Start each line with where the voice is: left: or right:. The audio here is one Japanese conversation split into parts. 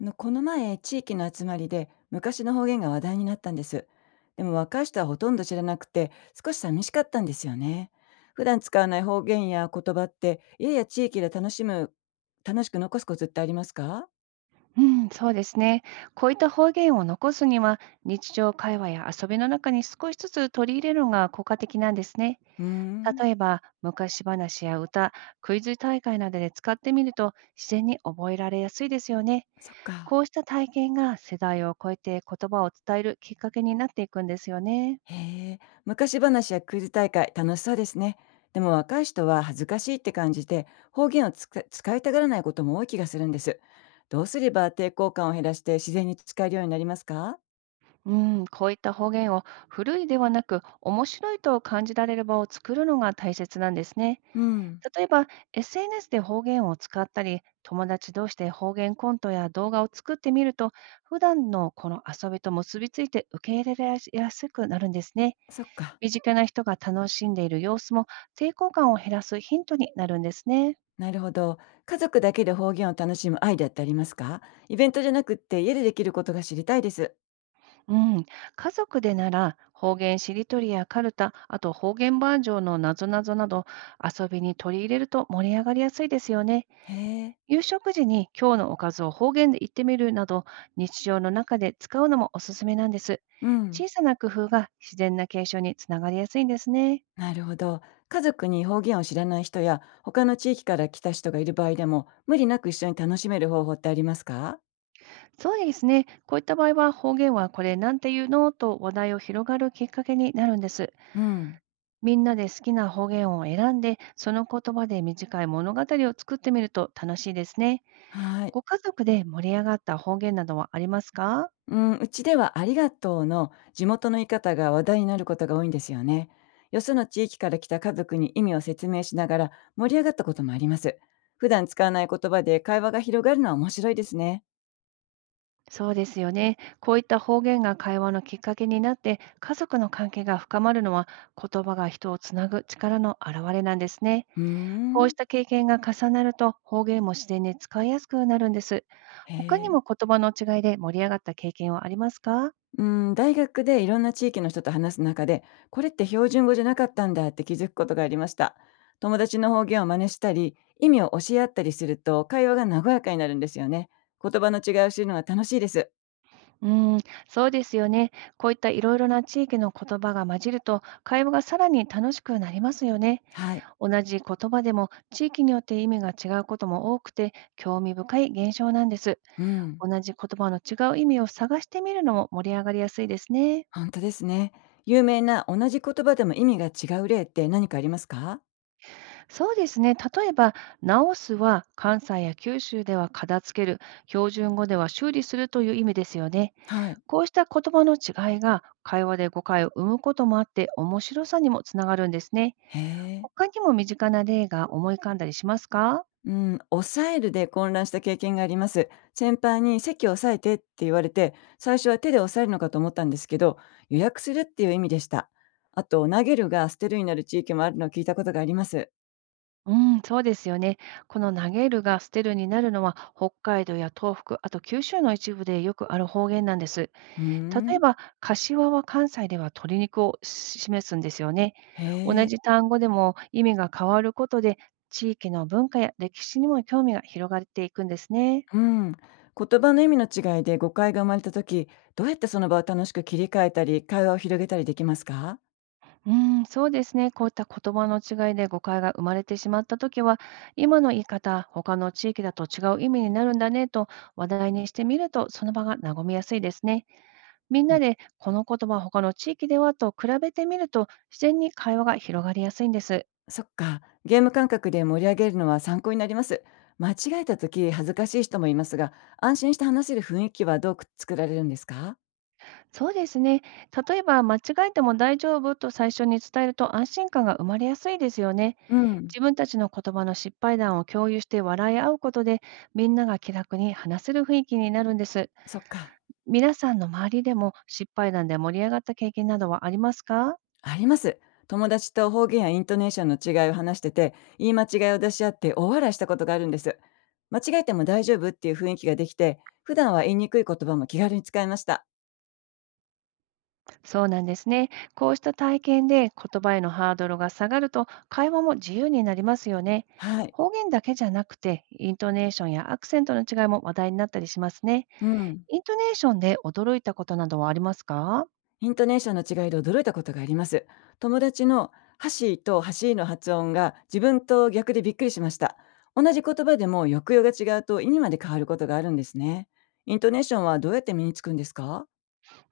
left: この前、地域の集まりで昔の方言が話題になったんです。でも若い人はほとんど知らなくて、少し寂しかったんですよね。普段使わない方言や言葉って、家や地域で楽しむ、楽しく残すコツってありますか？
right: うん、そうですね。こういった方言を残すには、日常会話や遊びの中に少しずつ取り入れるのが効果的なんですね。
left: うーん。
right: 例えば、昔話や歌、クイズ大会などで使ってみると、自然に覚えられやすいですよね。
left: そっ
right: こ
left: か。
right: うした体験が世代を超えて言葉を伝えるきっかけになっていくんですよね。
left: へえ、昔話やクイズ大会、楽しそうですね。でも若い人は恥ずかしいって感じて、方言を使いたがらないことも多い気がするんです。どうすれば抵抗感を減らして自然に使えるようになりますか？
right: うん、こういった方言を古いではなく面白いと感じられる場を作るのが大切なんですね。
left: うん。
right: 例えば、SNS で方言を使ったり、友達同士で方言コントや動画を作ってみると、普段のこの遊びと結びついて受け入れやすくなるんですね。
left: そっか。
right: 身近な人が楽しんでいる様子も抵抗感を減らすヒントになるんですね。
left: なるほど。家族だけで方言を楽しむアイデアってありますか？イベントじゃなくって家でできることが知りたいです。
right: うん、家族でなら方言しりとりやカルタ、あと方言バージョンのなぞなぞなど遊びに取り入れると盛り上がりやすいですよね。
left: へえ。
right: 夕食時に今日のおかずを方言で言ってみるなど、日常の中で使うのもおすすめなんです。
left: うん。
right: 小さな工夫が自然な継承につながりやすいんですね。
left: なるほど。家族に方言を知らない人や他の地域から来た人がいる場合でも無理なく一緒に楽しめる方法ってありますか？
right: そうですね。こういった場合は方言はこれなんていうのと話題を広がるきっかけになるんです。
left: うん。
right: みんなで好きな方言を選んで、その言葉で短い物語を作ってみると楽しいですね。
left: はい。
right: ご家族で盛り上がった方言などはありますか？
left: うん、うちではありがとうの地元の言い方が話題になることが多いんですよね。よその地域から来た家族に意味を説明しながら盛り上がったこともあります。普段使わない言葉で会話が広がるのは面白いですね。
right: そうですよね。こういった方言が会話のきっかけになって、家族の関係が深まるのは、言葉が人をつなぐ力の表れなんですね。
left: うー
right: こうし
left: ん。
right: た経験が重なると、方言も自然に使いやすくなるんです。
left: へ
right: 他に
left: え。
right: も言葉の違いで盛り上がった経験はありますか？
left: うん、大学でいろんな地域の人と話す中で、これって標準語じゃなかったんだって気づくことがありました。友達の方言を真似したり、意味を教え合ったりすると会話が和やかになるんですよね。言葉の違いを知るのが楽しいです。
right: うん、そうですよね。こういったいろいろな地域の言葉が混じると、会話がさらに楽しくなりますよね。
left: はい。
right: 同じ言葉でも、地域によって意味が違うことも多くて、興味深い現象なんです。
left: うん。
right: 同じ言葉の違う意味を探してみるのも盛り上がりやすいですね。
left: 本当ですね。有名な同じ言葉でも意味が違う例って何かありますか？
right: そうですね。例えば、直すは関西や九州では片付ける、標準語では修理するという意味ですよね。
left: はい。
right: こうした言葉の違いが会話で誤解を生むこともあって面白さにもつながるんですね。
left: へえ。
right: 他にも身近な例が思い浮かんだりしますか？
left: うん、抑えるで混乱した経験があります。先輩に席を押さえてって言われて、最初は手で押さえるのかと思ったんですけど、予約するっていう意味でした。あと投げるが捨てるになる地域もあるのを聞いたことがあります。
right: うん、そうですよね。この投げるが捨てるになるのは北海道や東北、あと九州の一部でよくある方言なんです。
left: うー
right: 例え
left: ん。
right: ば、柏は関西では鶏肉をし示すんですよね。同
left: へえ。
right: じ単語でも意味が変わることで、地域の文化や歴史にも興味が広がっていくんですね。
left: うん。言葉の意味の違いで誤解が生まれた時、どうやってその場を楽しく切り替えたり、会話を広げたりできますか？
right: うん、そうですね。こういった言葉の違いで誤解が生まれてしまったときは、今の言い方、他の地域だと違う意味になるんだねと話題にしてみると、その場が和みやすいですね。みんなで、この言葉、他の地域ではと比べてみると、自然に会話が広がりやすいんです。
left: そっか。ゲーム感覚で盛り上げるのは参考になります。間違えた時恥ずかしい人もいますが、安心して話せる雰囲気はどう作られるんですか？
right: そうですね。例えば、間違えても大丈夫と最初に伝えると安心感が生まれやすいですよね。
left: うん。
right: 自分たちの言葉の失敗談を共有して笑い合うことで、みんなが気楽に話せる雰囲気になるんです。
left: そっか。
right: 皆さんの周りでも失敗談で盛り上がった経験などはありますか？
left: あります。友達と方言やイントネーションの違いを話してて、言い間違いを出し合って大笑いしたことがあるんです。間違えても大丈夫っていう雰囲気ができて、普段は言いにくい言葉も気軽に使いました。
right: そうなんですね。こうした体験で言葉へのハードルが下がると、会話も自由になりますよね。
left: はい。
right: 方言だけじゃなくて、イントネーションやアクセントの違いも話題になったりしますね。
left: うん。
right: イントネーションで驚いたことなどはありますか？
left: イントネーションの違いで驚いたことがあります。友達のハシーとハシーの発音が自分と逆でびっくりしました。同じ言葉でも抑揚が違うと意味まで変わることがあるんですね。イントネーションはどうやって身につくんですか？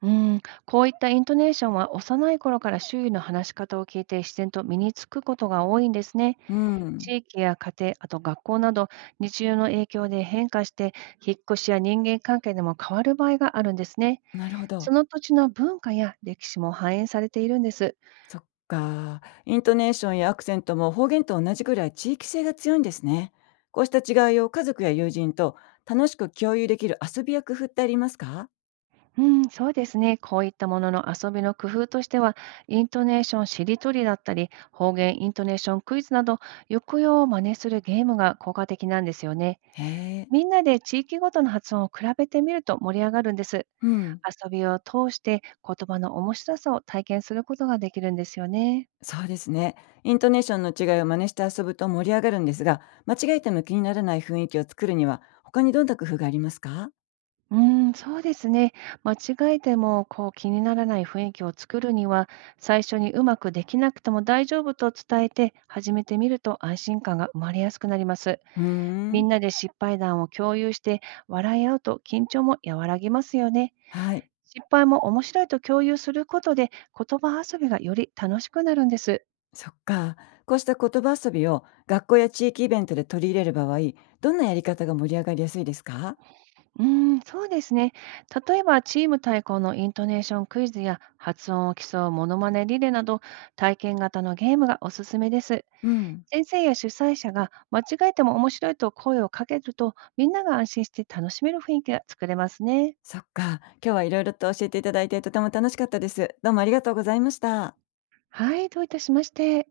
right: うん、こういったイントネーションは幼い頃から周囲の話し方を聞いて自然と身につくことが多いんですね。
left: うん、
right: 地域や家庭、あと学校など日常の影響で変化して、引っ越しや人間関係でも変わる場合があるんですね。
left: なるほ
right: そ
left: ど。
right: の土地の文化や歴史も反映されているんです。
left: そっか。イントネーションやアクセントも方言と同じくらい地域性が強いんですね。こうした違いを家族や友人と楽しく共有できる遊びや工夫ってありますか？
right: うん、そうですね。こういったものの遊びの工夫としては、イントネーションしりとりだったり、方言イントネーションクイズなど、抑揚を真似するゲームが効果的なんですよね。
left: へえ。
right: みんなで地域ごとの発音を比べてみると盛り上がるんです。
left: うん。
right: 遊びを通して言葉の面白さを体験することができるんですよね。
left: そうですね。イントネーションの違いを真似して遊ぶと盛り上がるんですが、間違えても気にならない雰囲気を作るには、他にどんな工夫がありますか？
right: うーん、そうですね。間違えてもこう気にならない雰囲気を作るには、最初にうまくできなくても大丈夫と伝えて始めてみると安心感が生まれやすくなります。
left: うー
right: み
left: ん。
right: んなで失敗談を共有して笑い合うと緊張も和らぎますよね。
left: はい。
right: 失敗も面白いと共有することで言葉遊びがより楽しくなるんです。
left: そっか。こうした言葉遊びを学校や地域イベントで取り入れる場合、どんなやり方が盛り上がりやすいですか？
right: うーん、そうですね。例えば、チーム対抗のイントネーションクイズや発音を競うモノマネリレーなど、体験型のゲームがおすすめです。
left: うん。
right: 先生や主催者が間違えても面白いと声をかけると、みんなが安心して楽しめる雰囲気が作れますね。
left: そっか。今日はいろいろと教えていただいてとても楽しかったです。どうもありがとうございました。
right: はい、どういたしまして。